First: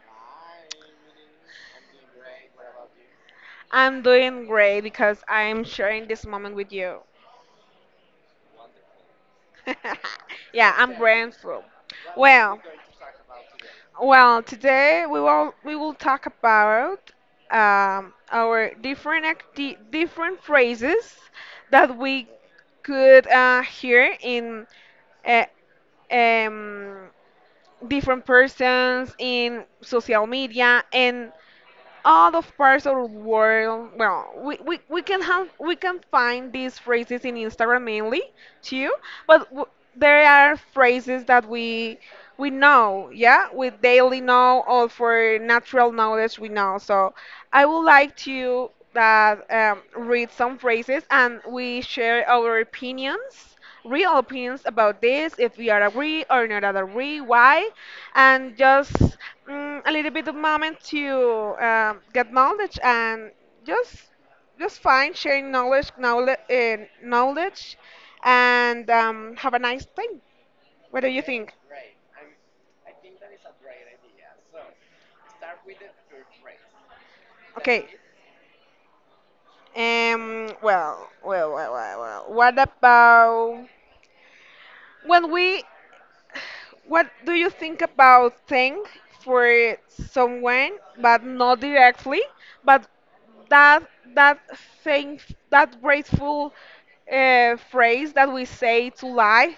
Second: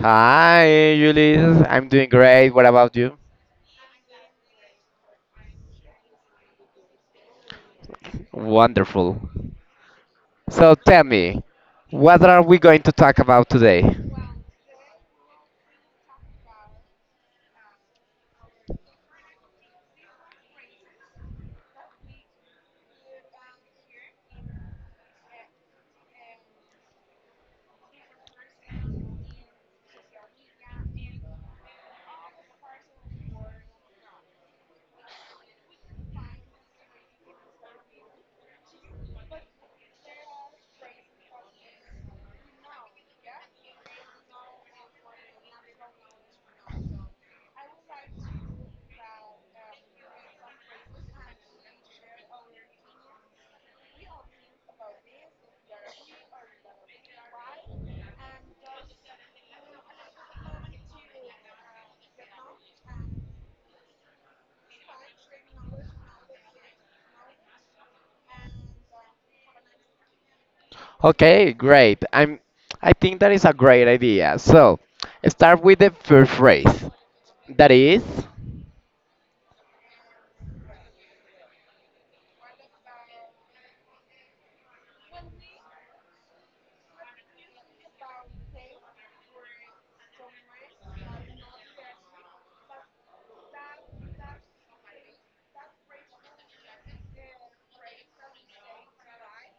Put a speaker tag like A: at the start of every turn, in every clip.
A: Hi, Ulysses. I'm doing great. What about you?
B: I'm doing great because I'm sharing this moment with you.
A: Wonderful.
B: Yeah,
A: So
B: I'm
A: tell me,
B: grateful.
A: what are
B: Well,
A: we going to talk about today?
B: well, today we will talk about our different different phrases that we could hear in uh, um, different persons in social media and all of parts of the world. Well, we can have we can find these phrases in Instagram mainly too, but w there are phrases that we know, yeah, we daily know or for natural knowledge we know. So I would like to that read some phrases and we share our opinions real opinions about this if we are agree or not agree why and just a little bit of moment to get knowledge and just just find sharing knowledge and have a nice time, what do you
A: Okay,
B: think?
A: great. I think that is a great idea. So, start with the first phrase. That
B: Okay.
A: is,
B: Well. What about when we, what do you think about thank for someone, but not directly, but that that thing, that grateful phrase that we say to lie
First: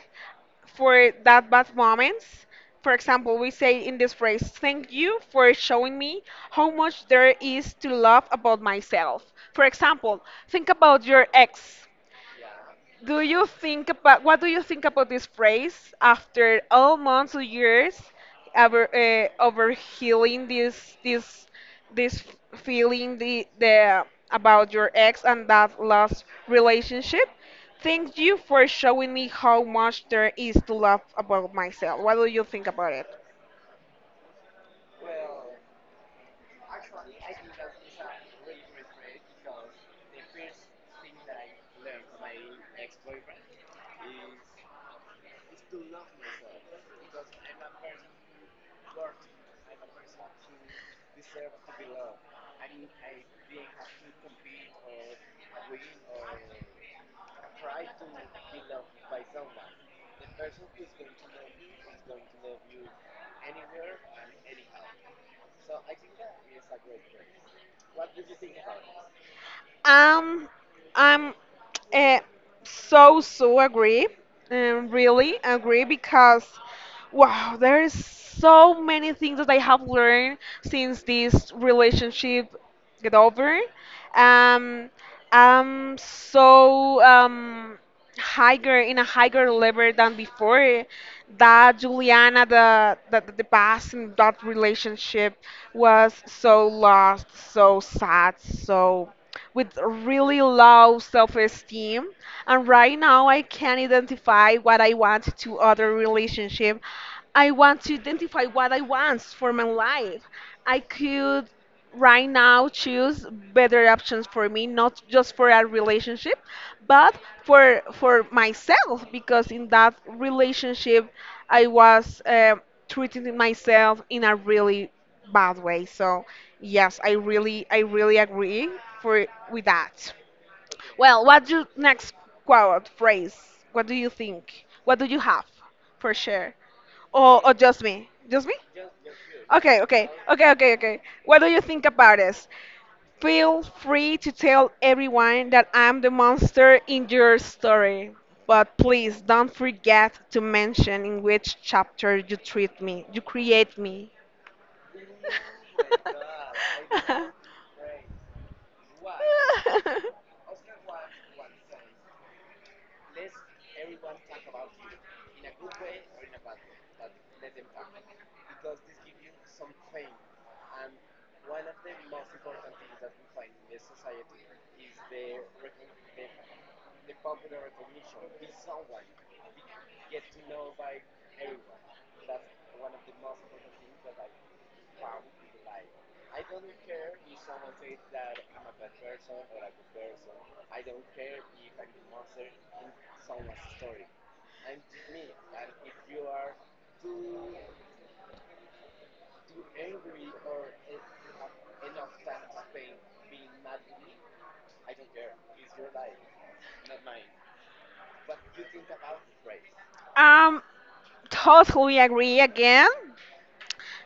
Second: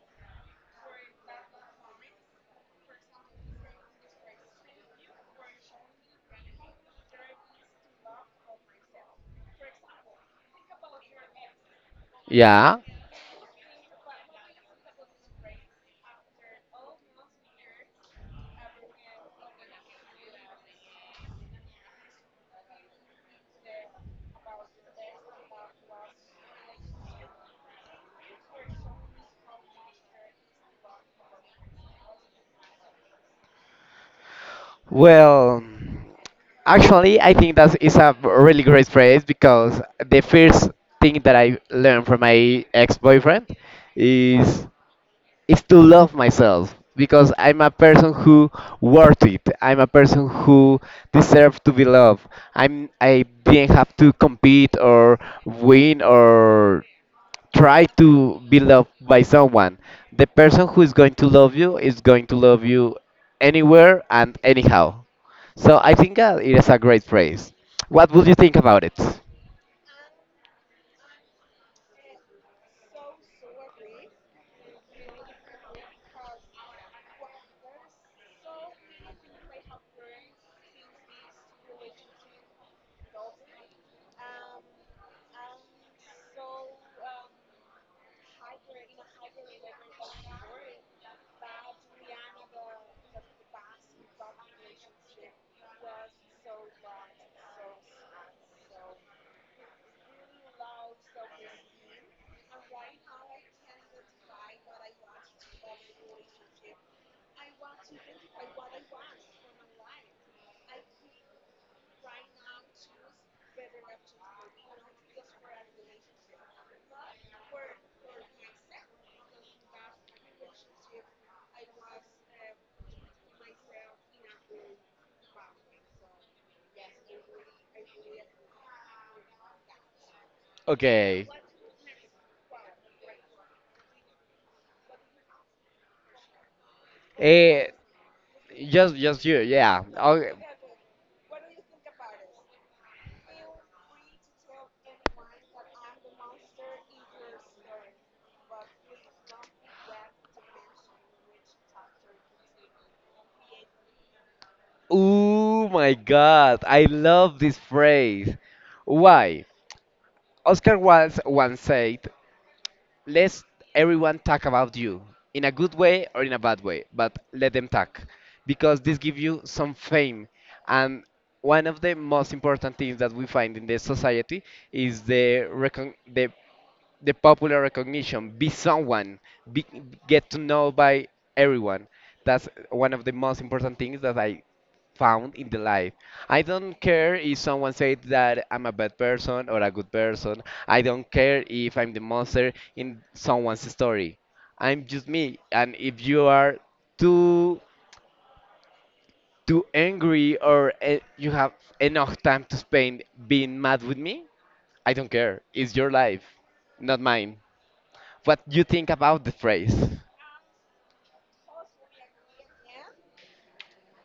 B: for that bad moments? For example, we say in this phrase, thank you for showing me how much there is to love about myself. For example, think about your ex.
A: yeah.
B: Do you think about What do you think about this phrase after all months or years over over healing this feeling, the about your ex and that last relationship? Thank you for showing me how much there is to love about myself. What do you think about it?
A: Well, actually, I think that is a really great phrase because the first thing that I learned from my ex-boyfriend is is to love myself because I'm a person who worth it. I'm a person who deserve to be loved. I didn't have to compete or win or try to be loved by someone. The person who is going to love you is going to love you anywhere and anyhow. So I think it is a great phrase. What would you think about it?
B: Um, I'm uh, so so agree, really agree because wow, there is so many things that I have learned since this relationship get over. Um, I'm so higher in a higher level than before that Juliana, the past in that relationship was so lost, so sad, so with really low self-esteem. And right now I can identify what I want to other relationship, I want to identify what I want for my life. I could right now choose better options for me, not just for a relationship, but for myself, because in that relationship I was treating myself in a really bad way. So yes, I really agree for with that. Well,
A: Okay.
B: what's your next quote phrase? What do you think, what do you have for sure? Or
A: Eh,
B: just me, just me.
A: just you,
B: okay
A: yeah.
B: okay
A: Oh,
B: okay okay okay what do you think about this? Feel free to tell everyone that I'm the monster in your story, but please don't forget to mention in which chapter you treat me, you create me.
A: oh my God, I love this phrase. Why? Oscar Wilde once said, let everyone talk about you, in a good way or in a bad way, but let them talk, because this gives you some fame. And one of the most important things that we find in the society is the popular recognition, be someone, be, get to know by everyone. That's one of the most important things that I found in the life. I don't care if someone said that I'm a bad person or a good person. I don't care if I'm the monster in someone's story. I'm just me. And if you are too too angry or you have enough time to spend being mad with me, I don't care. It's your life, not mine. What you think about the phrase?
B: um, Totally agree again.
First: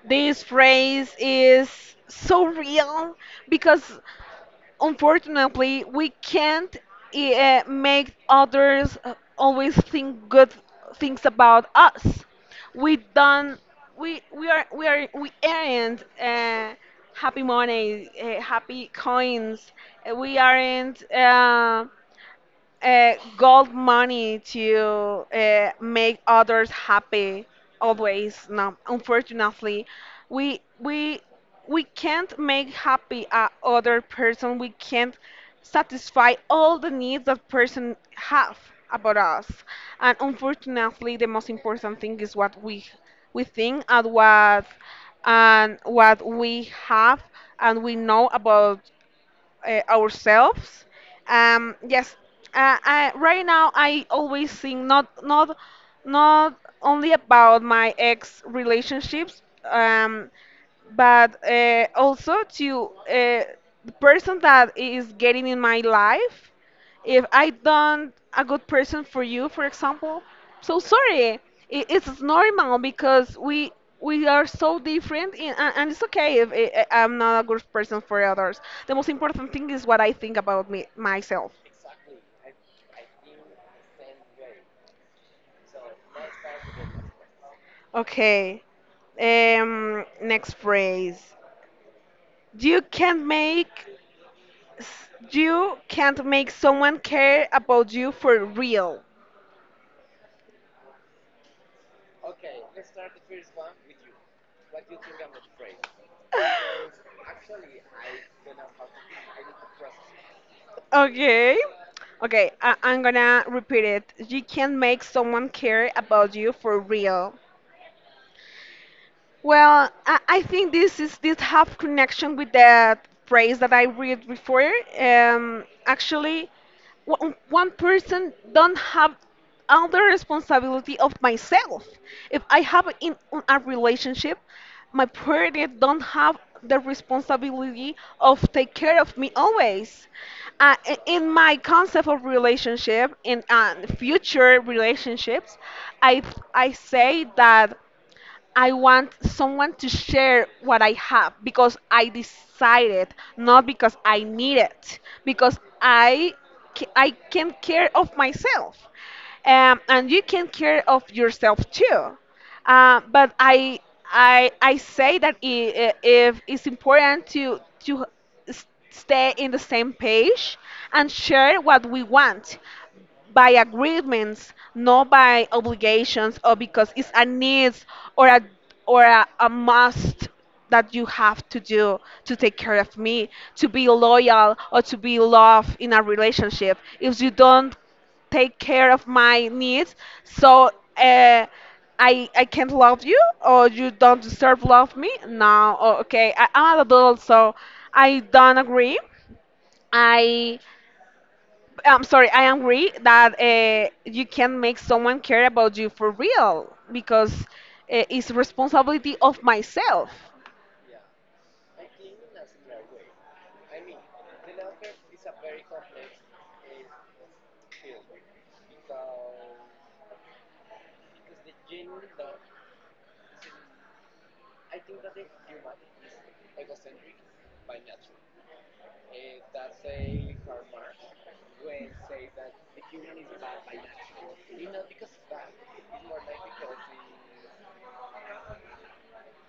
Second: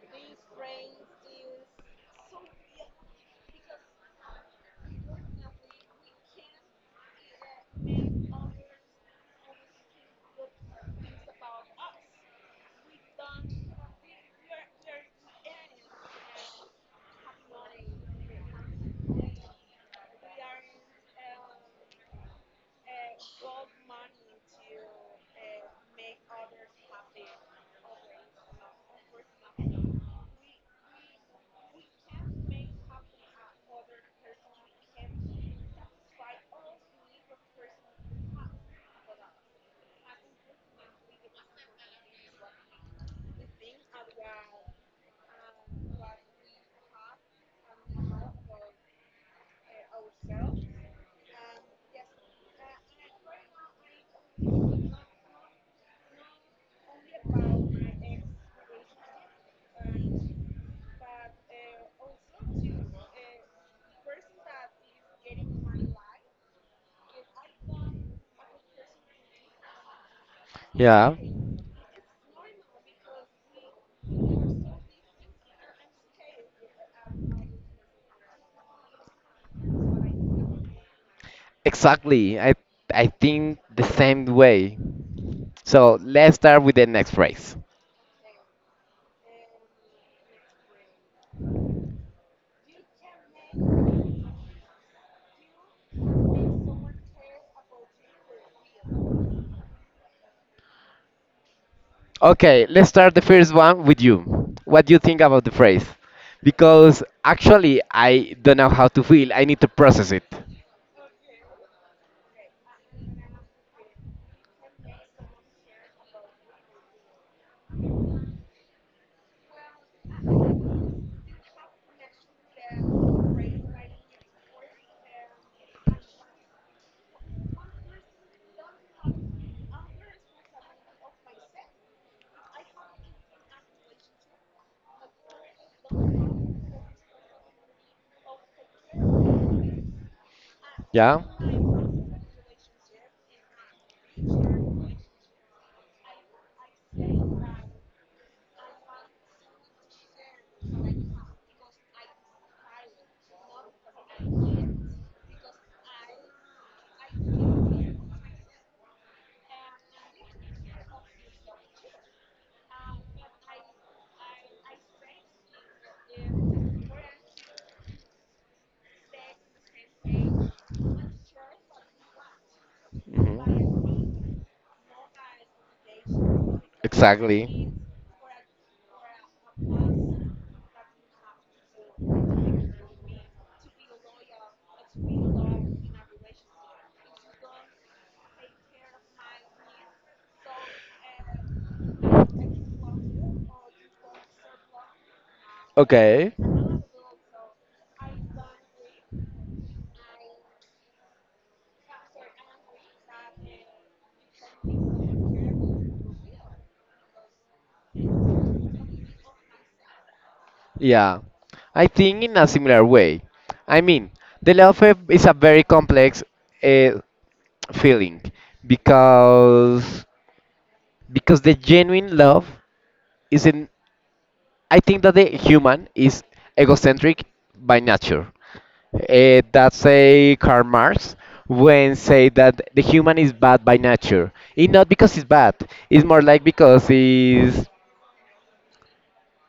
B: This phrase is so real because unfortunately, we can't make others always think good things about us. We don't. We are we are we aren't happy money, happy coins. We aren't. Gold money to make others happy always. No, unfortunately we we can't make happy a other person, we can't satisfy all the needs that person have about us. And unfortunately, the most important thing is what we think and what we have and we know about ourselves. Yes, I, right now I always think not not only about my ex relationships. Um, but also to the person that is getting in my life. If I don't a good person for you for example, so
A: Yeah.
B: sorry, it's normal because we are so different in, and it's okay if I'm not a good person for others. The most important thing is what I think about me myself.
A: Exactly. I think the same way. So let's start with the next phrase.
B: Okay, next phrase. You can make S- you can't make someone care about you for real.
A: Okay, let's start the first one with you. What do you think about the phrase? Because actually, I don't know how to feel. I need to process it.
B: Okay. Okay, I I'm gonna repeat it. You can't make someone care about you for real. Well, I think this have connection with that phrase that I read before. Actually, one person don't have all the responsibility of myself. If I have in a relationship, my partner don't have the responsibility of take care of me always.
A: Yeah.
B: In my concept of relationship, in future relationships, I I say that. I want someone to share what I have because I decided, not because I need it, because I can care of myself, and you can care of yourself too. But I say that, if it's important to s- stay in the same page and share what we want by agreements, not by obligations or because it's a need, or a or a must that you have to do to take care of me, to be loyal or to be loved in a relationship. If you don't take care of my needs, so uh, I can't love you or you don't deserve love me. No, oh,
A: Okay,
B: okay, I, I'm an adult, so I don't agree. I I'm sorry, I agree that you can make someone care about you for real, because it's responsibility of myself.
A: yeah. I think in a similar way. I mean, the love of- is a very complex uh, feeling because because the genuine love isn't I think that the human is egocentric by nature. That's a Karl Marx when say that the human is bad by nature. It's not because it's bad. It's more like because it's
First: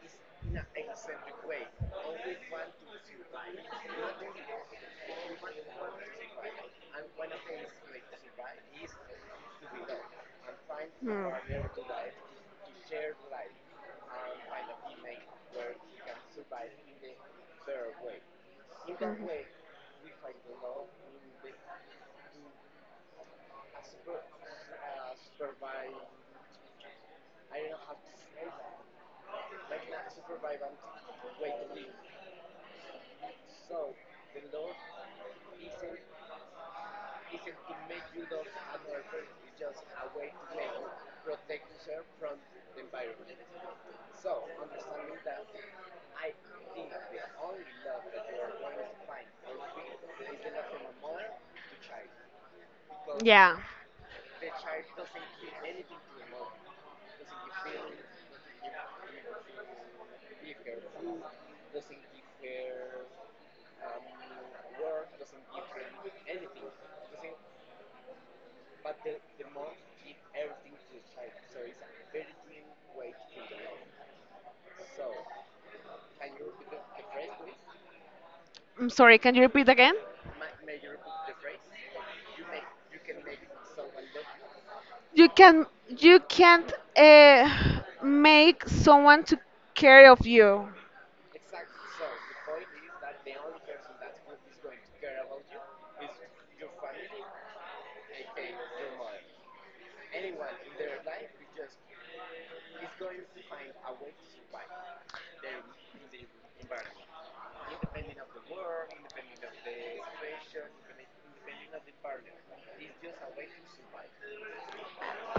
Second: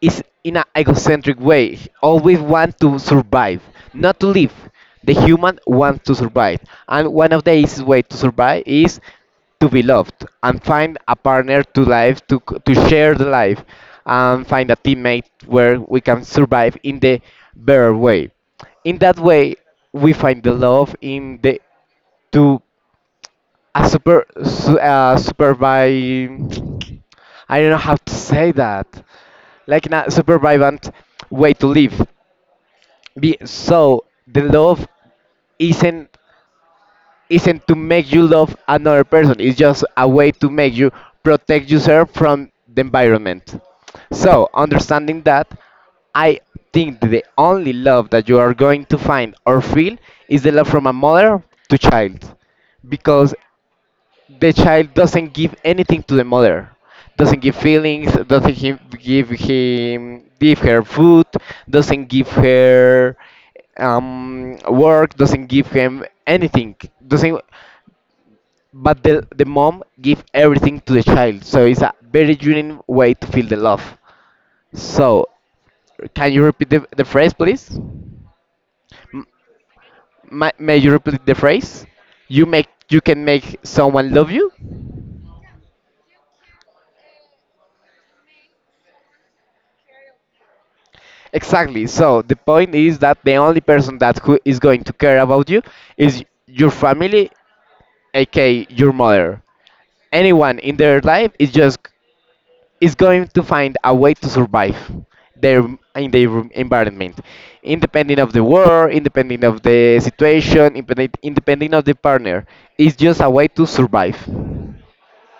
A: is in an egocentric way. Always want to survive, not to live. The human wants to survive, and one of the easiest way to survive is to be loved and find a
B: Hmm.
A: partner to life to c- to share the life and find a teammate where we can survive in the better way. In that way, we find the love in the to a super su, super by I don't know how to say that like in a survivant way to live. Be, so the love isn't isn't to make you love another person. It's just a way to make you protect yourself from the environment. So understanding that, I think the only love that you are going to find or feel is the love from a mother to child, because
B: Yeah.
A: the child doesn't give anything to the mother doesn't give feelings doesn't him give her food doesn't give her work doesn't give him anything doesn't but the mom give everything to the child, so it's a very genuine way to feel the love, so can you repeat the phrase, please?
B: I'm sorry,
A: M-
B: can you repeat again?
A: may you repeat the phrase you make you can make someone love you.
B: You can you can't make someone to care of you.
A: Exactly. So the point is that the only person that who is going to care about you is your family, aka your mother. Anyone in their life is just is going to find a way to survive their in their environment, independent of the war, independent of the situation, independent of the partner. It's just a way to survive.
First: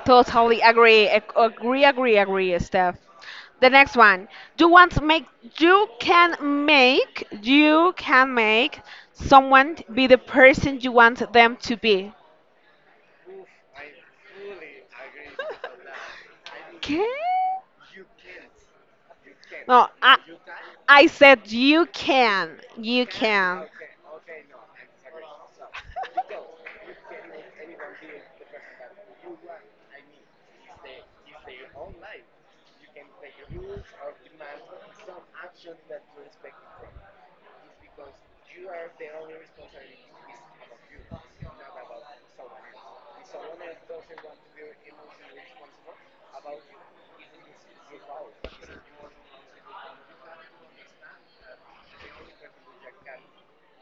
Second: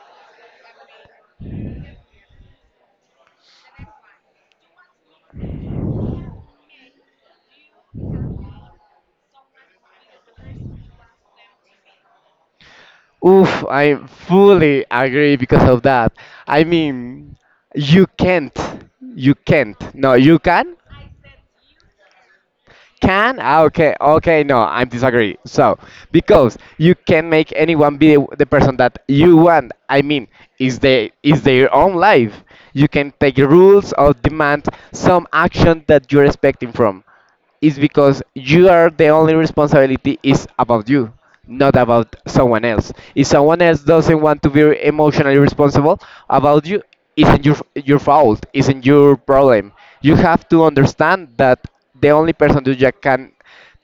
B: Totally agree. Agree, agree, agree, Steph. The next one. You want to make you can make You can make someone be the person you want them to be.
A: Oof, I fully agree because of that. I
B: Okay.
A: mean, you can't, you can't.
B: No,
A: No, you can,
B: I said you can. You
A: can? Ah,
B: can.
A: okay, okay, no, I'm disagree. So, because you can make anyone be the person that you want. I mean, is they is their own life. You can take rules or demand some action that you're expecting from is because you are the only responsibility is about you, not about someone else. If someone else doesn't want to be emotionally responsible about you, isn't your fault, isn't your problem. You have to understand that the only person who you can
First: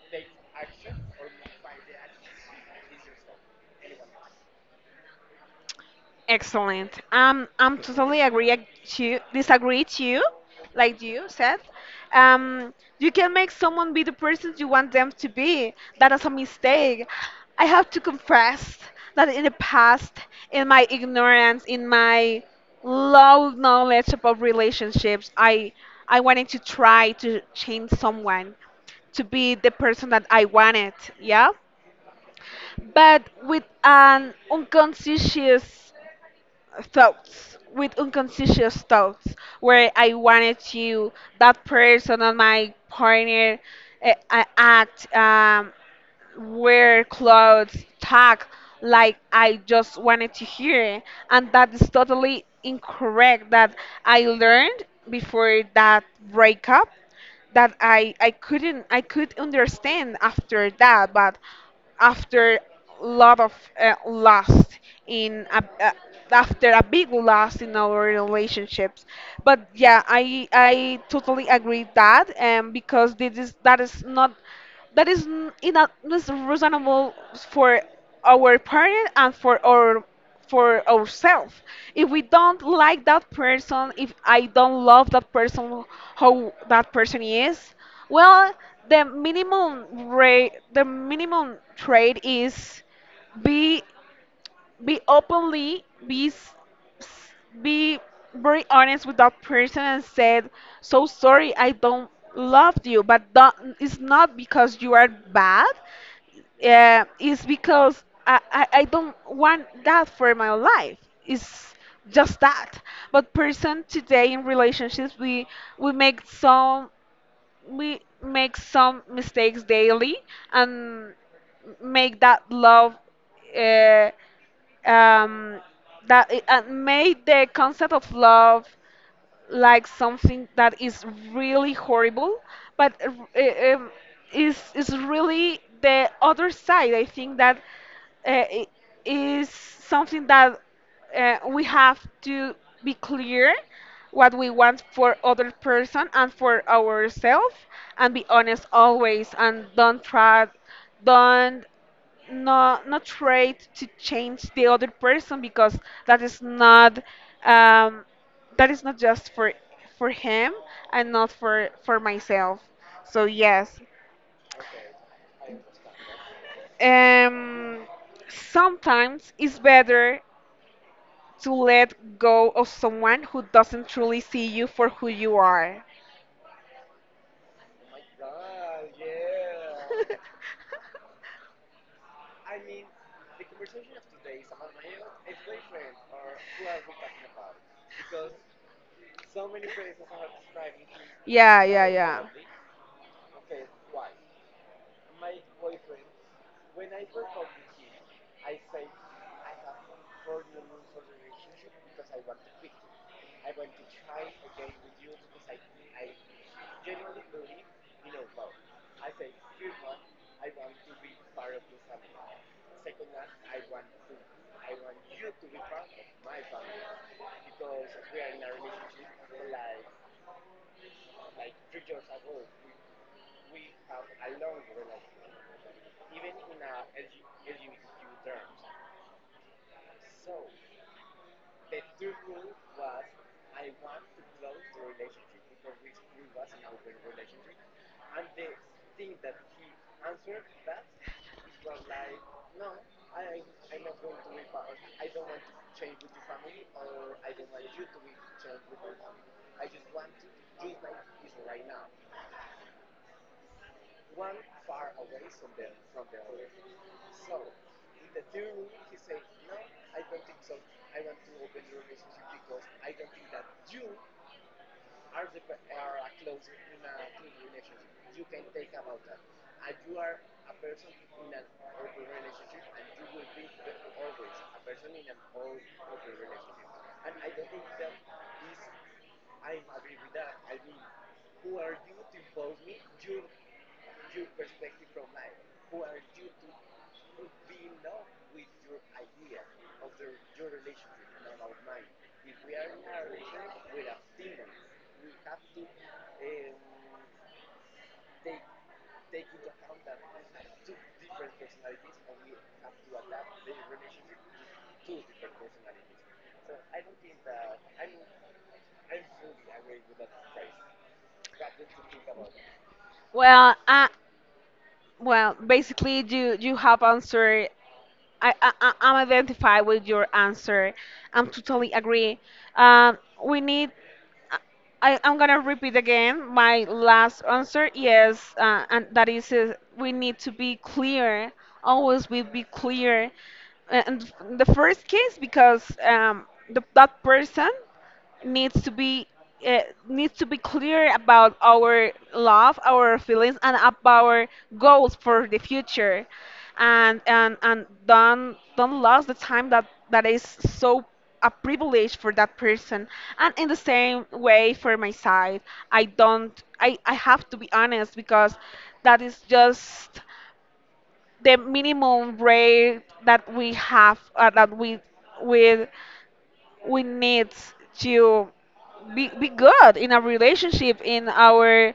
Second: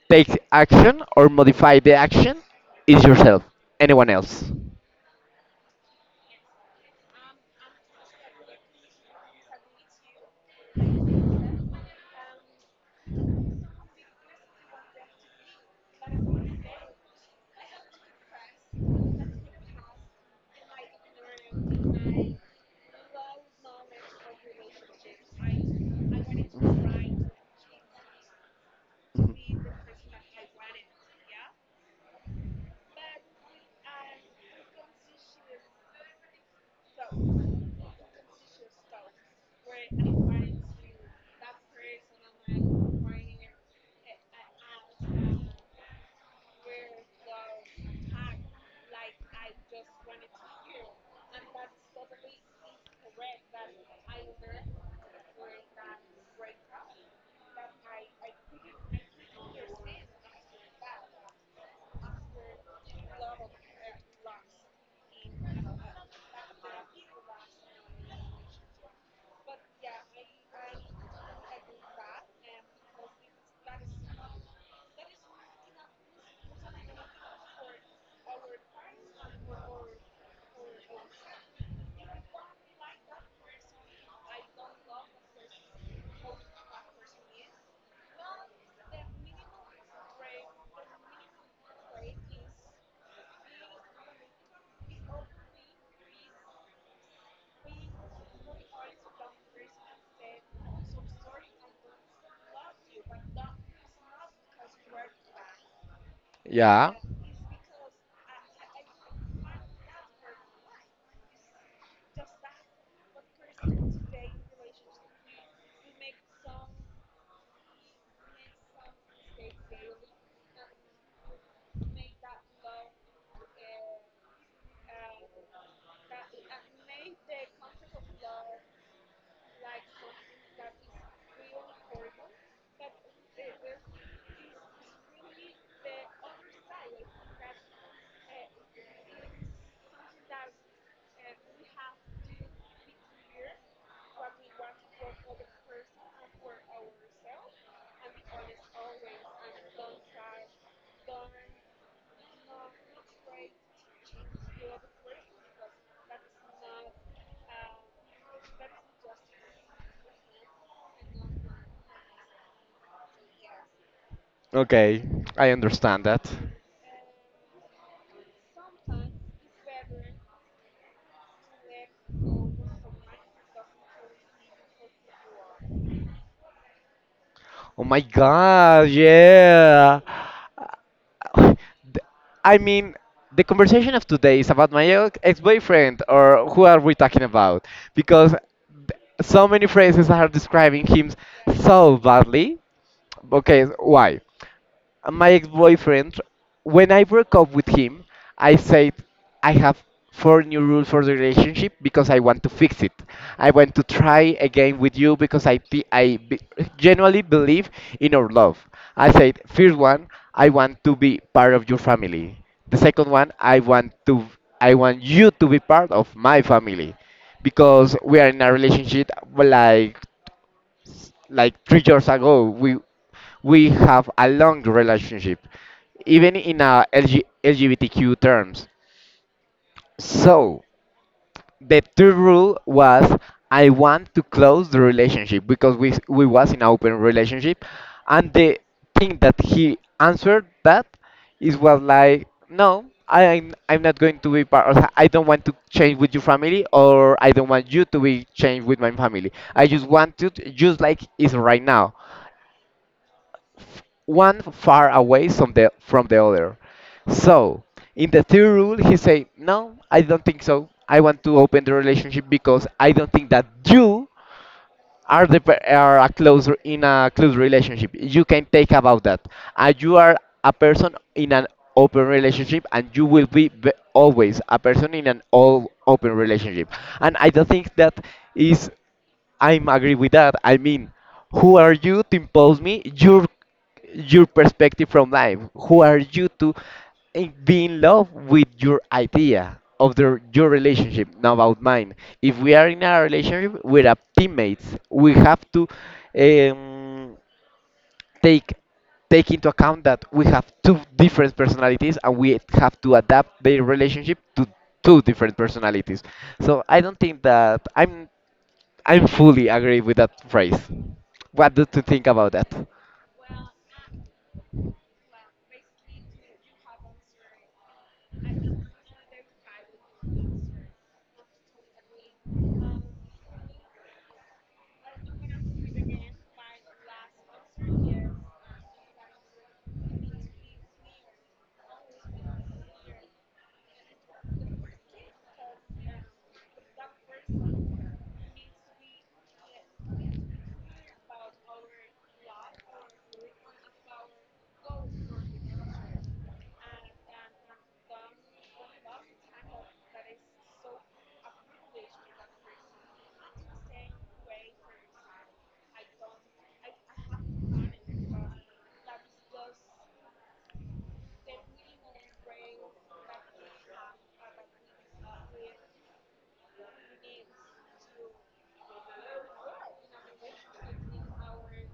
A: take action or modify the action is yourself, anyone else.
B: Excellent. I'm totally agree to disagree to you, like you said. Um, you can make someone be the person you want them to be. That is a mistake. I have to confess that in the past, in my ignorance, in my low knowledge about relationships, I wanted to try to change someone to be the person that I wanted. Yeah, but with an unconscious thoughts, with unconscious thoughts where I wanted to that person and my partner act wear clothes talk like I just wanted to hear, and that is totally incorrect. That I learned before that breakup, that I couldn't, I could understand after that, but after lot of loss in after a big loss in our relationships. But yeah, I totally agree that um, because this is that is not, that is in a, is reasonable for our parent and for our for ourselves. If we don't like that person, if I don't love that person, how that person is, well, the minimum rate, the minimum trade is be be openly, s- be very honest with that person and said, "So sorry, I don't love you," but that, it's not because you are bad.
A: Yeah.
B: Yeah, it's because I don't want that for my life. It's just that. But person today in relationships we we make some we make some mistakes daily and make that love uh, um, that eh, and make the concept of love like something that is really horrible, but uh, um, is really the other side. I think that uh, i- is something that we have to be clear what we want for other person and for ourselves, and be honest always, and don't try, don't not try to change the other person, because that is not um, that is not just for him and not for for myself. So yes,
A: Okay, I understand that.
B: um, sometimes it's better to let go of someone who doesn't truly see you for who you are.
A: Oh my god, yeah. Uh, Th- I mean, the conversation of today is about my ex- ex-boyfriend, or who are we talking about? Because th- so many phrases are describing him
B: Yeah, yeah,
A: so
B: yeah.
A: badly. Okay, why? My ex-boyfriend, when I broke up with him, I said I have four new rules for the relationship because I want to fix it. I want to try again with you because I thi- I be- genuinely believe in our love. I said first one, I want to be part of your family. The second one, I want to I want you to be part of my family because we are in a relationship like like 3 years ago we have a long relationship even in LG, terms so the third rule was I want to close the relationship because we s- we was in an open relationship and the thing that he answered that is was like no I'm not going to be part of I don't want to change with your family or I don't want you to be changed with my family I just want to t- just like is right now one far away from the other. So in the third rule, he say, "No, I don't think so. I want to open the relationship because I don't think that you are the per- are a close re- in a close relationship. You can take about that. And you are a person in an open relationship, and you will be ve- always a person in an all open relationship. And I don't think that is." I'm agree with that. I mean, who are you to impose me your perspective from life? Who are you to in- be in love with your idea of the, your relationship, not about mine? If we are in a relationship, we're a teammates. We have to um, take take into account that we have two different personalities and we have to adapt their relationship to two different personalities. So I don't think that I'm fully agree with that phrase. What do you think about that?
B: Well, well, basically, you have answered. I'm identify with your answer. I'm totally agree. Um, we need. I'm gonna repeat again my last answer. Yes, and that is we need to be clear. Always we be clear. And the first case because um, the, that person needs to be uh, needs to be clear about our love, our feelings, and about our goals for the future, and don't lose the time that that is so a privilege for that person. And in the same way for my side, I don't I have to be honest because that is just the minimum rate that we have that we with we need to be good in our relationship, in our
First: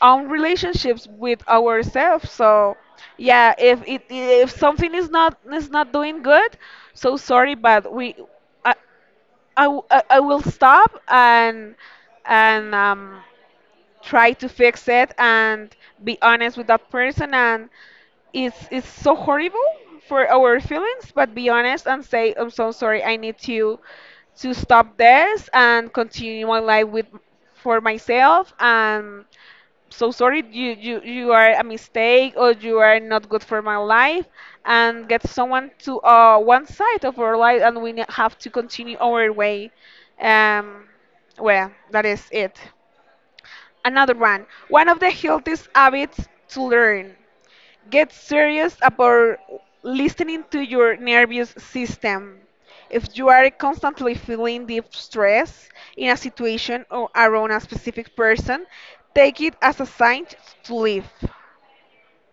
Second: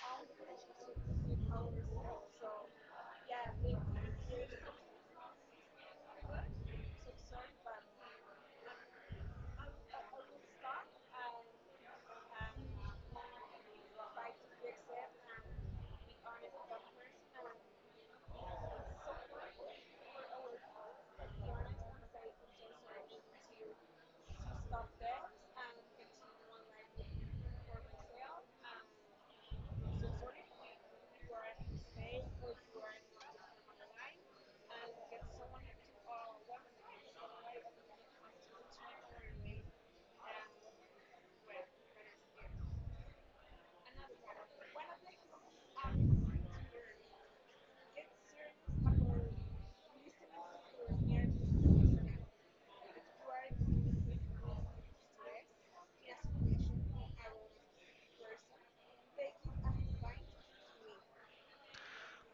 B: own relationships with ourselves. So yeah, if it, if something is not, is not doing good, so sorry, but we I I, w- I will stop and and um try to fix it and be honest with that person. And it's so horrible for our feelings, but be honest and say, I'm so sorry, I need to stop this and continue my life with for myself. And so sorry, you are a mistake, or you are not good for my life, and get someone to one side of our life, and we have to continue our way. um well, that is it. Another one, one of the healthiest habits to learn. Get serious about listening to your nervous system. If you are constantly feeling deep stress in a situation or around a specific person, take it as a sign to leave.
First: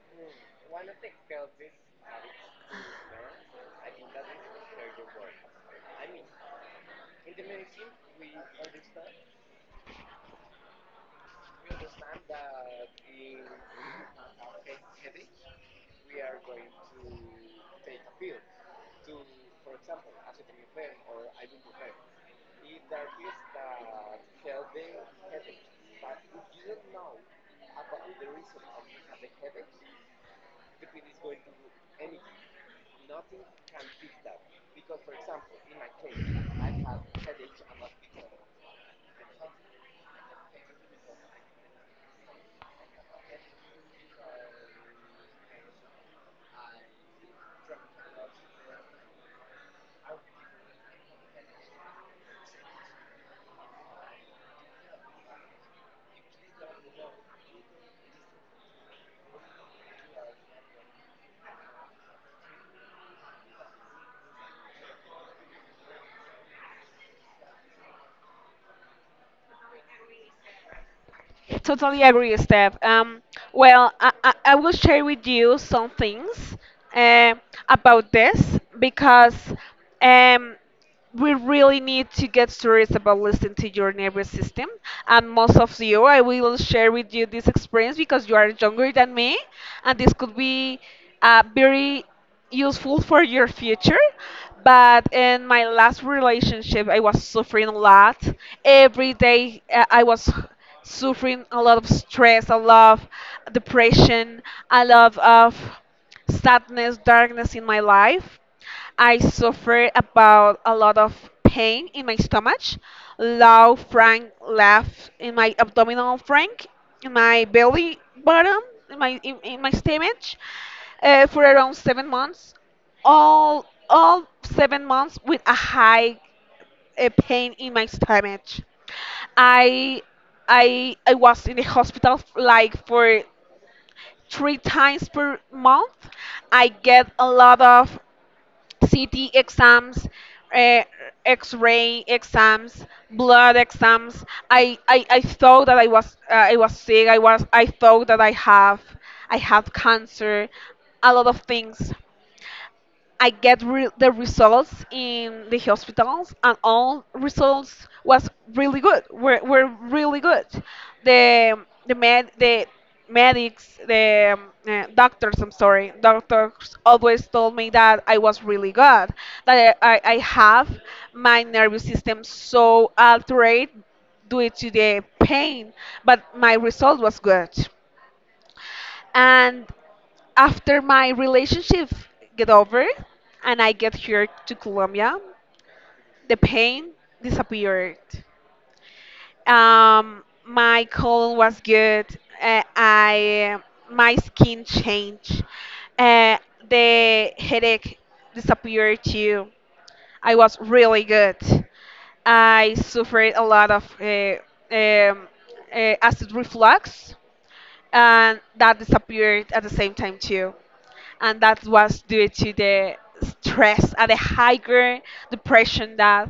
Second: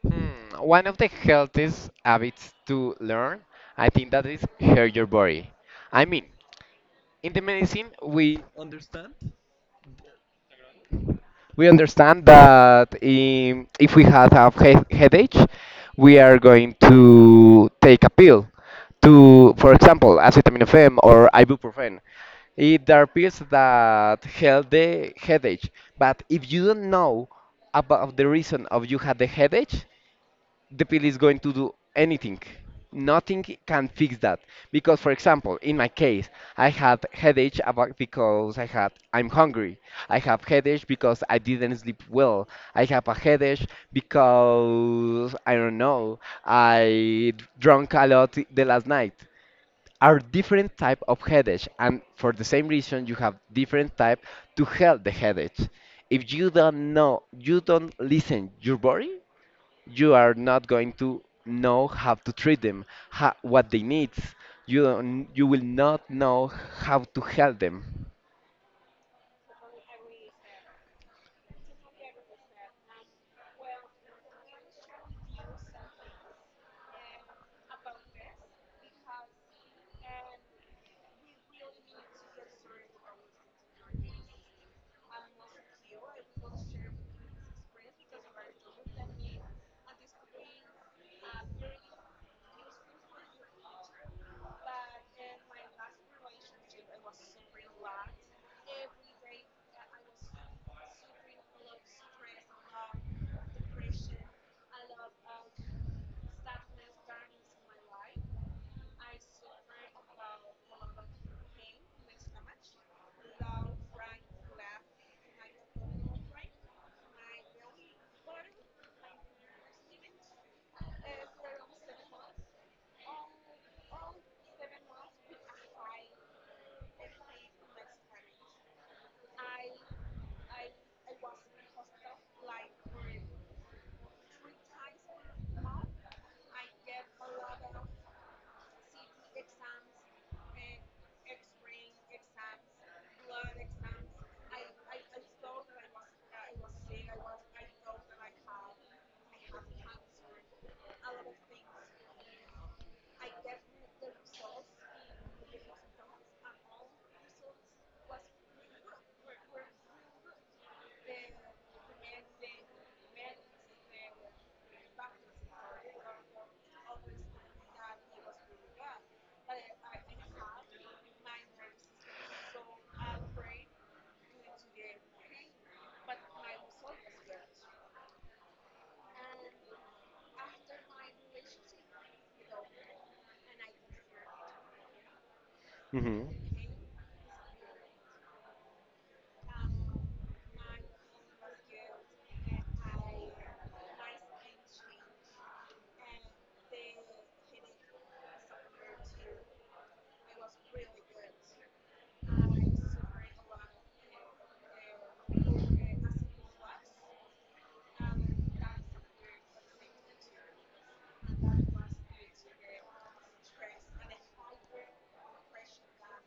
A: Hmm, one of the healthiest habits to learn, I think that is hear your body. I mean, in the medicine, we understand that if we have a he- headache, we are going to take a pill to, for example, acetaminophen or ibuprofen. It, there are pills that help the headache, but if you don't know about the reason of you had the headache, the pill is going to do anything. Nothing can fix that because, for example, in my case, I have headache about because I had I'm hungry. I have headache because I didn't sleep well. I have a headache because I don't know. I d- drank a lot the last night. Are different type of headache, and for the same reason, you have different type to help the headache. If you don't know, you don't listen your body, you are not going to know how to treat them, ha what they need. You don't, you will not know how to help them.
B: Totally agree, Steph. Well, I will share with you some things uh, about this because um, we really need to get serious about listening to your nervous system. And most of you, I will share with you this experience because you are younger than me, and this could be very useful for your future. But in my last relationship, I was suffering a lot. Every day, I was suffering a lot of stress, a lot of depression, a lot of sadness, darkness in my life. I suffered about a lot of pain in my stomach, low frank laugh in my abdominal frank, in my belly bottom, in my in my stomach, for around 7 months. All 7 months with a high pain in my stomach. I I was in the hospital like for 3 times per month. I get a lot of CT exams, uh, X-ray exams, blood exams. I thought that I was sick. I thought that I have cancer. A lot of things. I the results in the hospitals, and all results was really good. Were really good. The the doctors. I'm sorry, doctors always told me that I was really good. That I have my nervous system so altered due to the pain, but my result was good. And after my relationship get over and I get here to Colombia,
A: Hmm.
B: the pain disappeared. My colon was good. I My skin changed. Uh, the headache disappeared too. I was really good. I suffered a lot of um, acid reflux, and that disappeared at the same time too, and that was due to the stress and the higher depression that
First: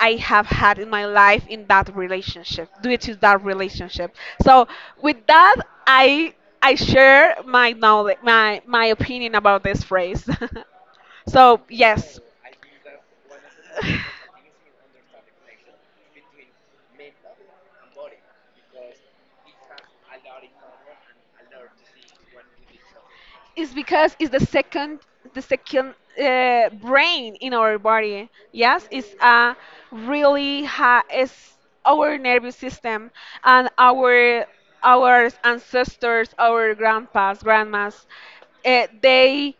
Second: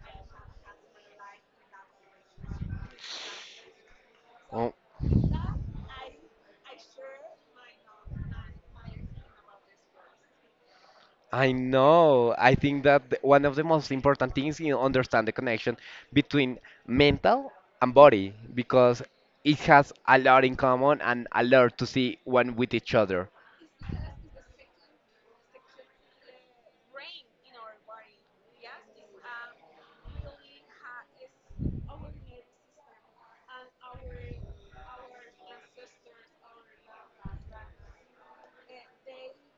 B: I have had in my life in that relationship, due to that relationship. So
A: Oh,
B: with that, I I share my knowledge, my opinion about this phrase.
A: I
B: So yes.
A: know. I think that the- one of the most important things is understand the connection between mental and body because it has a lot in common and a lot to see one with each other.
B: It's because it's the second brain in our body. Yes, it's a really ha it's our nervous system, and our ancestors, our grandpas, grandmas, uh, they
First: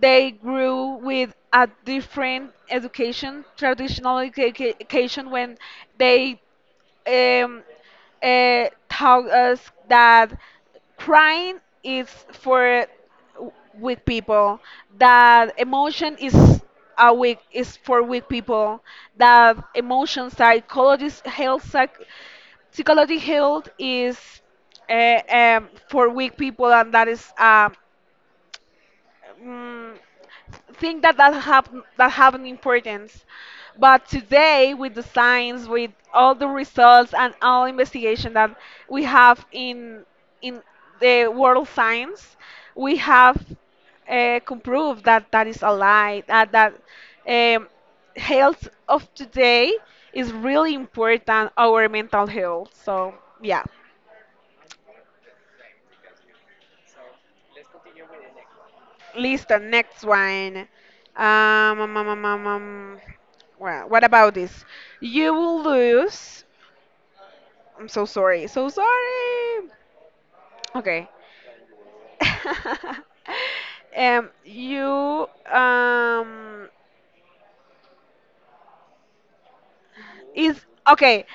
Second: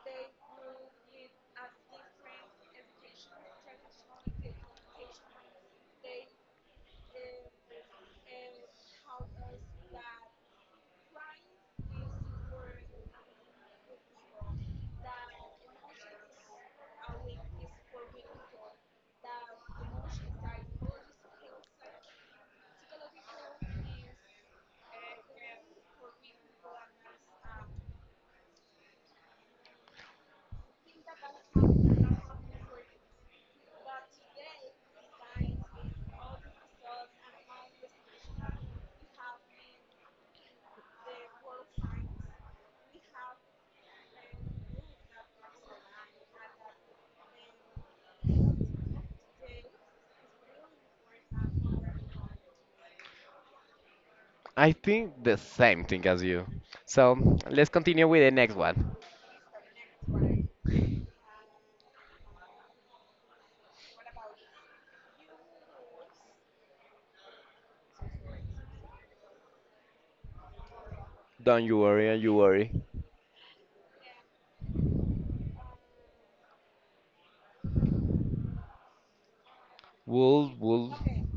B: they grew with a different education, traditional education, when they um, taught us that crying is for weak people, that emotion is a weak is for weak people, that emotion psychologist health psych, psychology health is for weak people, and that is mm, think that that have an importance. But today, with the science, with all the results and all investigation that we have in the world science, we have proved that that is a lie. That that um, health of today is really important. Our mental health. So yeah.
A: I think the same thing as you. So let's continue with the next one.
B: List the next one. Um, um, um, um, um, um, well, what about this? You will lose. I'm so sorry. So sorry. Okay.
A: Don't you worry, don't you worry.
B: You
A: Wool,
B: is
A: wool.
B: okay.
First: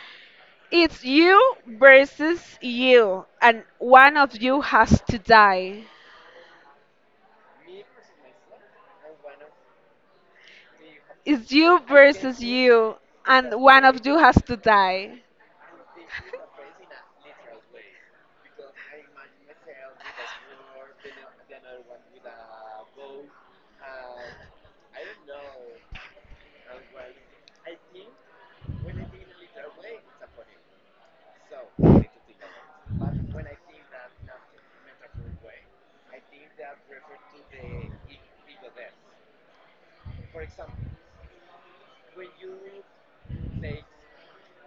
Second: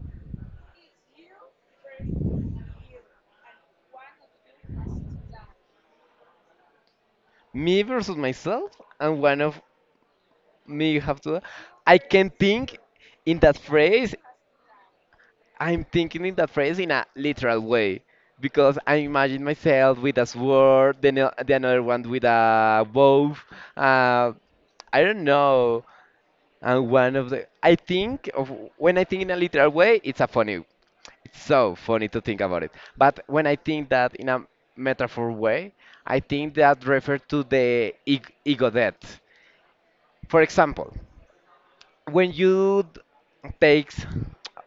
B: It's you versus you, and one of you has to die.
A: Me versus myself and one of me have to
B: It's you. Okay.
A: I can
B: Versus
A: think
B: you,
A: in
B: and
A: that
B: one of
A: phrase
B: you has to die.
A: I'm thinking in that phrase in a literal way because I imagine myself with a sword then the another one with a bow uh, I don't know and one of the I think of when I think in a literal way it's a funny it's so funny to think about it but when I think that in a metaphor way I think that refer to the eg- ego death. For example, when you d- takes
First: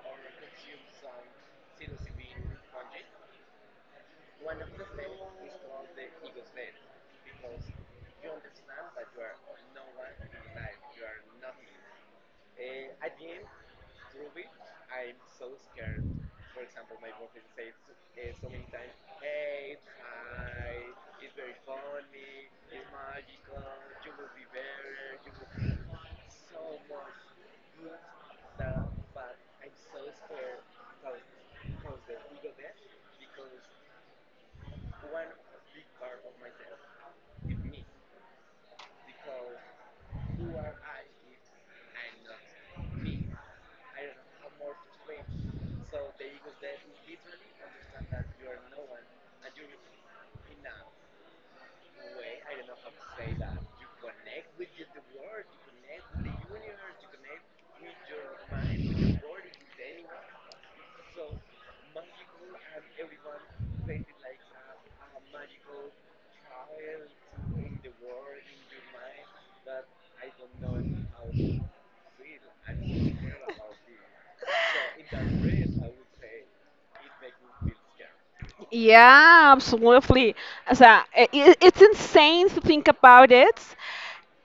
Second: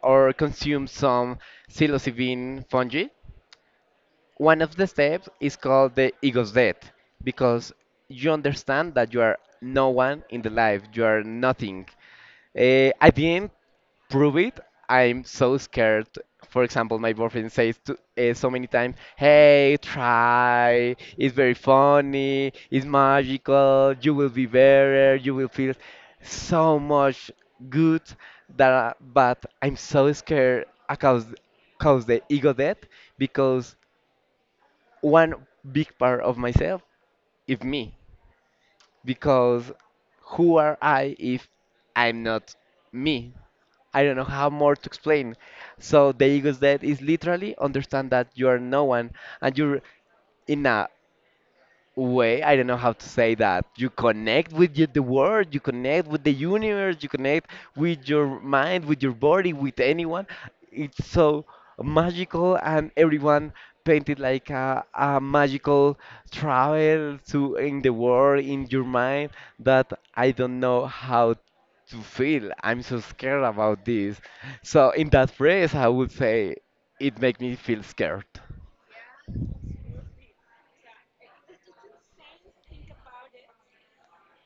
A: or consume some psilocybin fungi, one of the steps is called the ego's death because you understand that you are no one in the life, you are nothing. Eh, at the end, prove it, I'm so scared. For example, my boyfriend says to, so many times, "Hey, try. It's very funny. It's magical. You will be better. You will feel so much good." That, but I'm so scared because, cause the ego death because one big part of myself is me. Because who are I if I'm not me? I don't know how more to explain. So the ego's death is literally understand that you are no one and you're enough way. I don't know how to say that you connect with the world, you connect with the universe, you connect with your mind, with your body, with anyone. It's so magical. And everyone painted like a magical travel to in the world, in your mind, that I don't know how to feel. I'm so scared about this. So in that phrase, I would say it make me feel scared.
B: Yeah, absolutely. So I It's insane to think about it,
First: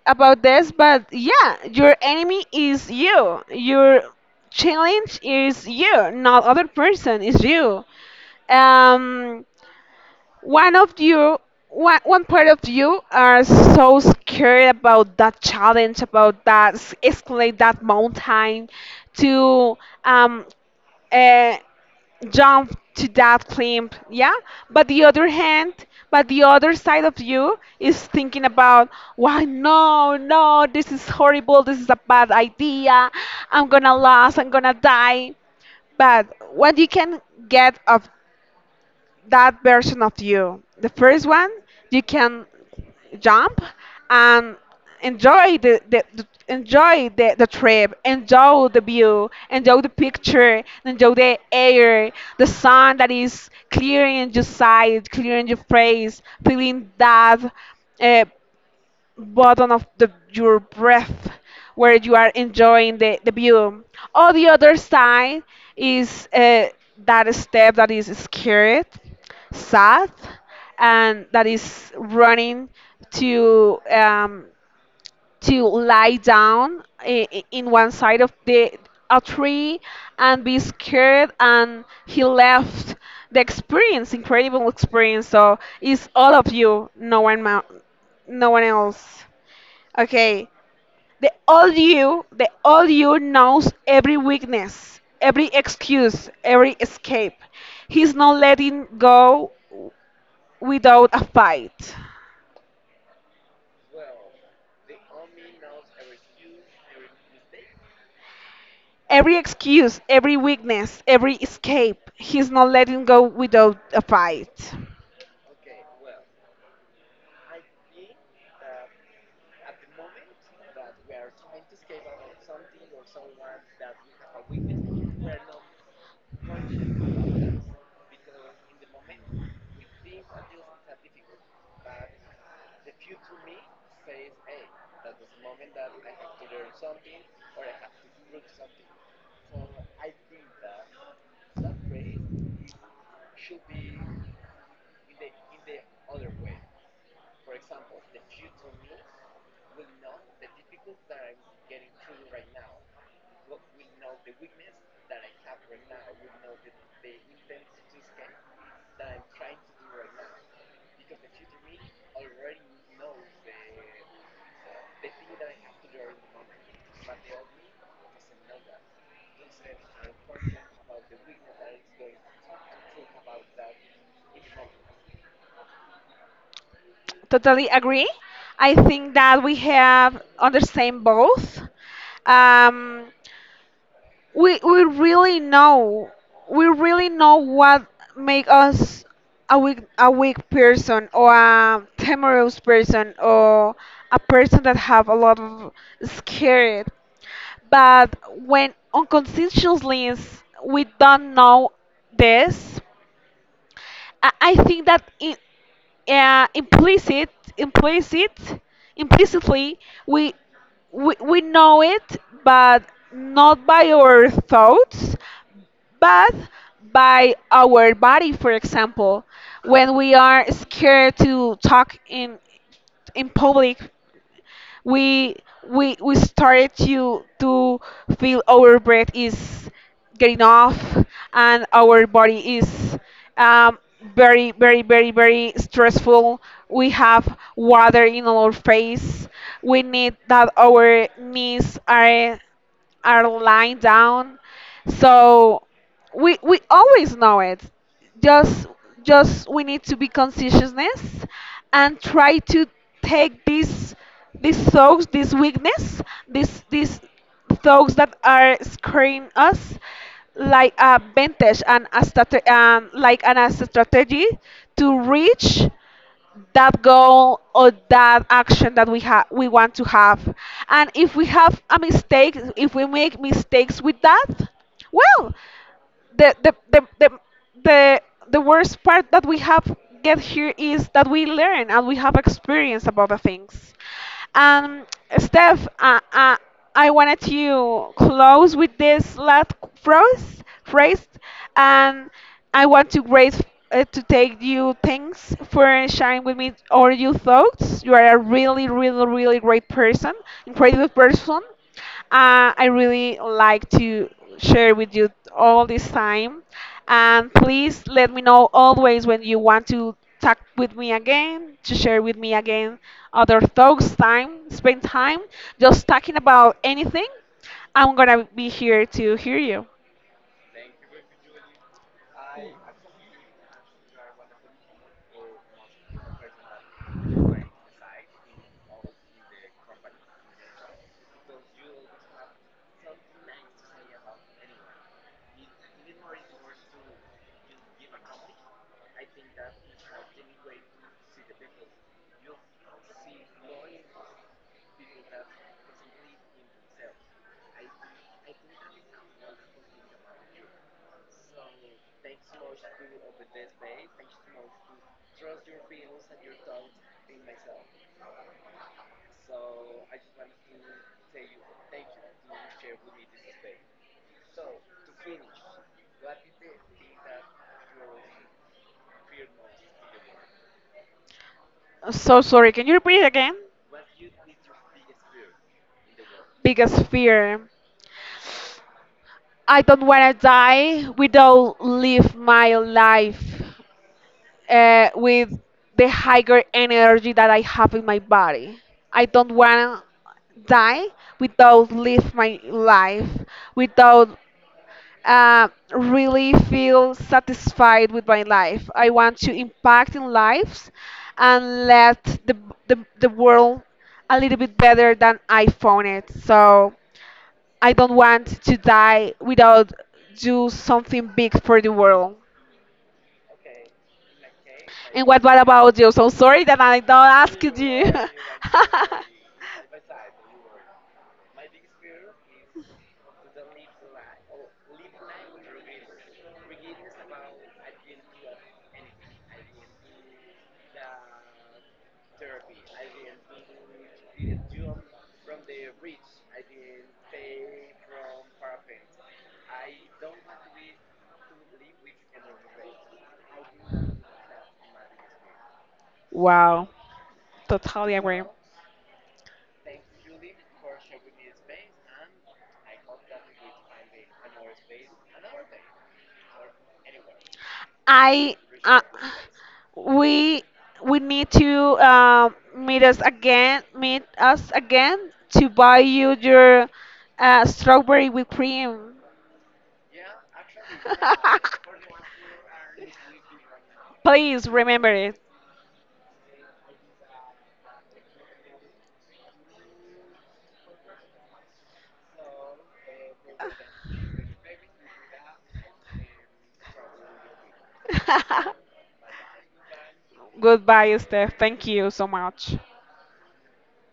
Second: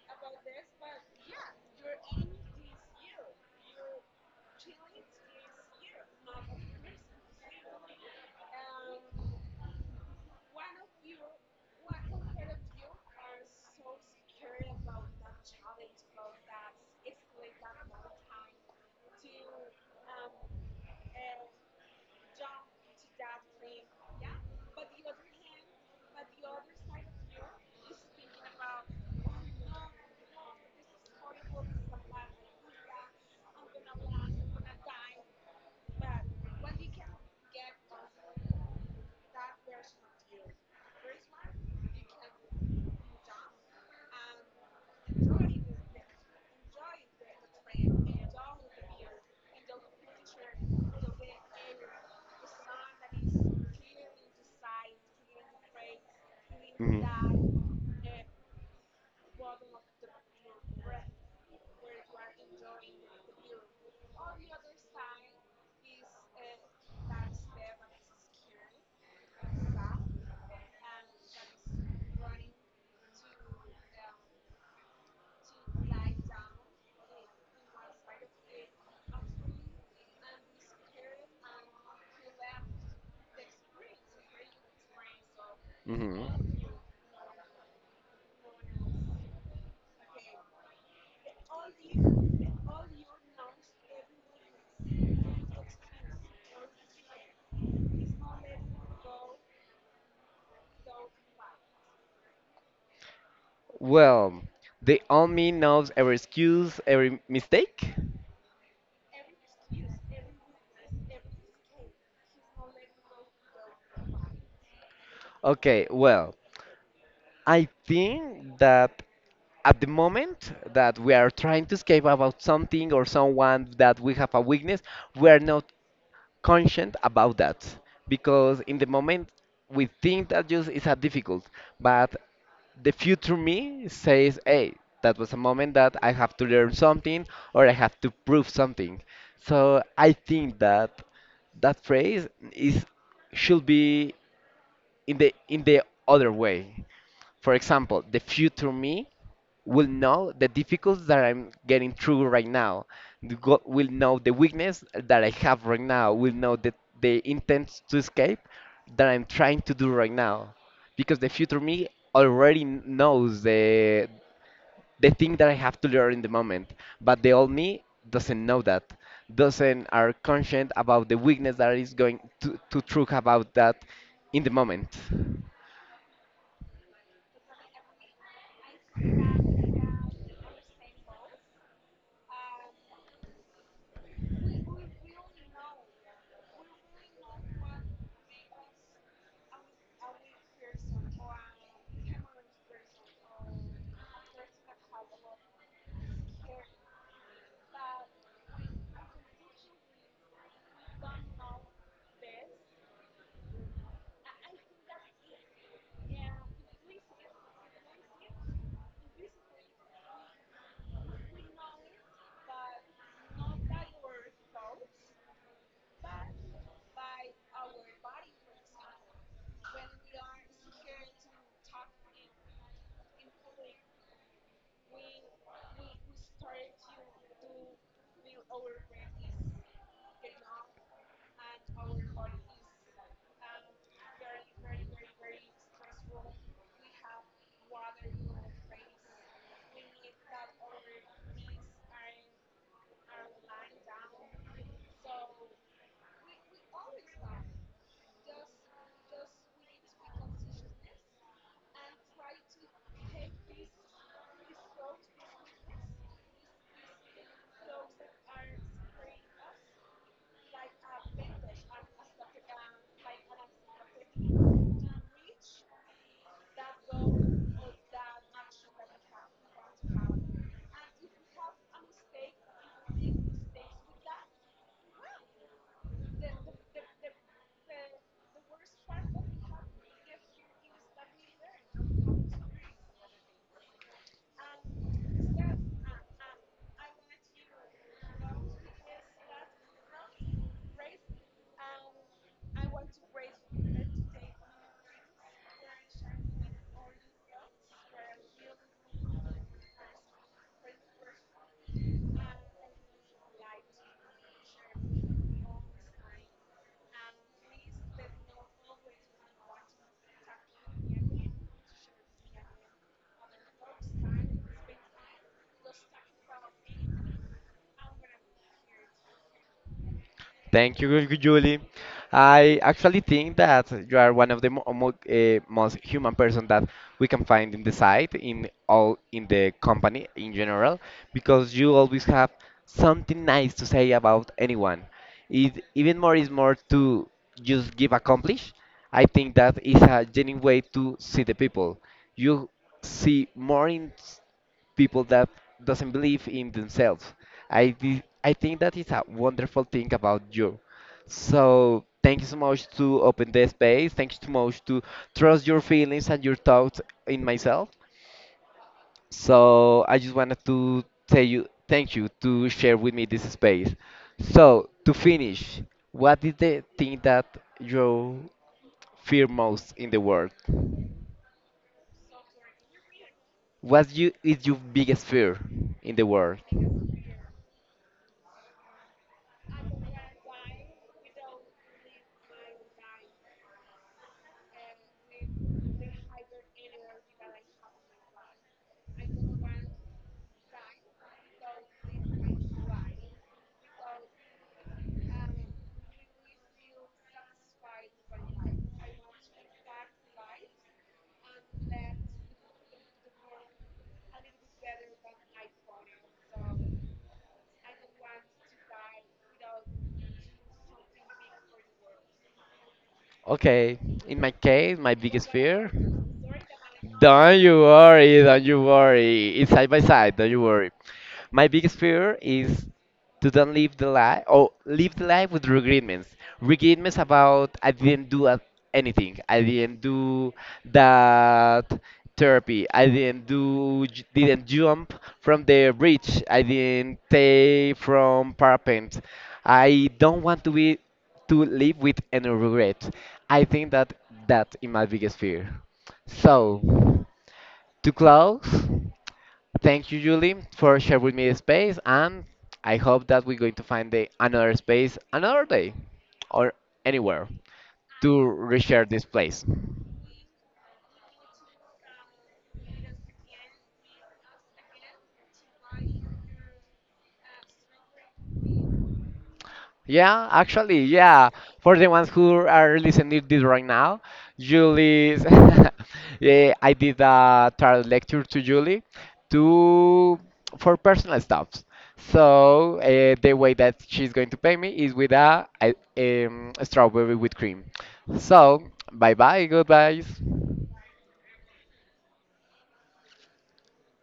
B: about this, but yeah, your enemy is you. Your challenge is you, not other person is you. Um, one of you, one part of you are so scared about that challenge, about that escalate that mountain to um, uh, jump to that claim, yeah, but the other hand, but the other side of you is thinking about why. No, no, this is horrible, this is a bad idea, I'm gonna lose, I'm gonna die, but what you can get of that version of you. The first one, you can jump and enjoy the trip, enjoy the, view, enjoy the picture, enjoy the air, the sun that is clearing your sight, clearing your face, feeling that
A: Mhm.
B: uh, bottom of your breath where you are enjoying the view. On the other side is that step that is scared, sad, and that is running to um, to lie down in one side of the a tree and be scared and he left the experience, incredible experience. So it's all of
A: Mhm.
B: you, no one else. Okay. The old you knows every weakness, every excuse, every escape. He's not letting go without a fight.
A: Well, the army knows every excuse, every mistake.
B: Every excuse, every weakness, every escape. He's not letting go without a fight.
A: Okay, well, I think that at the moment that we are trying to escape about something or someone that we have a weakness, we are not conscient about that, because in the moment we think that just is a difficult, but the future me says, hey, that was a moment that I have to learn something or I have to prove something. So I think that that phrase is should be in the other way. For example, the future me will know the difficulties that I'm getting through right now. The God will know the weakness that I have right now. Will know the intent to escape that I'm trying to do right now, because the future me already knows the thing that I have to learn in the moment. But the old me doesn't know that, doesn't are conscient about the weakness that is going to truth about that in the moment.
B: Totally agree. I think that we have understand both. Um, we really know, we really know what make us a weak person, or a timorous person, or a person that have a lot of scared. But when unconsciously we don't know this, I think that in, uh, implicit, implicit, implicitly, we, we know it, but not by our thoughts, but by our body. For example, when we are scared to talk in public, we we started to feel our breath is getting off and our body is um, very very very very stressful. We have water in our face, we need that our knees are lying down. So we always know it. just just we need to be conscientiousness and try to take these thoughts, this weakness, these thoughts that are scaring us, like a vantage and a like a strategy to reach that goal or that action that we have we want to have. And if we have a mistake, if we make mistakes with that, well, the the the the the, the worst part that we have get here is that we learn and we have experience about the things. Um, Steph, I wanted to close with this phrase, and I want to grace to take you thanks for sharing with me all your thoughts. You are a really, really, really great person, incredible person. I really like to share with you all this time. And please let me know always when you want to talk with me again, to share with me again other thoughts, time, spend time, just talking about anything. I'm gonna be here to hear you.
A: Thank you, Julie. I actually think that you are one of the mo mo most human person that we can find in the site, in all in the company in general, because you always have something nice to say about anyone. It even more is more to just give accomplish. I think that is a genuine way to see the people. You see more in people that doesn't believe in themselves. I think that is a wonderful thing about you. So thank you so much to open the space. Thank you so much to trust your feelings and your thoughts in myself. So I just wanted to tell you thank you to share with me this space. So to finish, what is the thing that you fear most in the world?
B: So sorry, can you repeat it again?
A: What you is your biggest fear in the world?
B: Biggest fear. I don't wanna die without live my life. Uh, with the higher energy that I have in my body. I don't want to die without live my life, without uh, really feel satisfied with my life. I want to impact in lives and let the world a little bit better than I found it. So I don't want to die without do something big for the world.
A: Okay, in my case, my
B: And
A: biggest
B: what
A: fear.
B: about you? So sorry that I don't
A: Don't
B: ask
A: you
B: you.
A: worry, don't you worry. It's side by side, don't you worry. My biggest fear is to don't live the life, or live the life with regretments. Regretments about I didn't do anything. I didn't do that therapy. I didn't do, didn't jump from the bridge. I didn't stay from parapent. I don't want to be to live with any regret. I think that that is my biggest fear.
B: Wow,
A: So, to
B: totally agree.
A: close, thank you, Julie, for sharing with me the space, and I hope that we're going to find another space another day or anywhere to
B: I Uh,
A: reshare this place.
B: we we need to uh, meet us again to buy you your strawberry whipped cream.
A: Yeah, actually, yeah. For the ones who are listening to this right now,
B: Please remember it.
A: Julie's, yeah, I did a tarot lecture to Julie to for personal stuffs. So the way that she's going to pay me is with a strawberry with cream. So bye bye, goodbyes.
B: Goodbye, Steph. Thank you so much.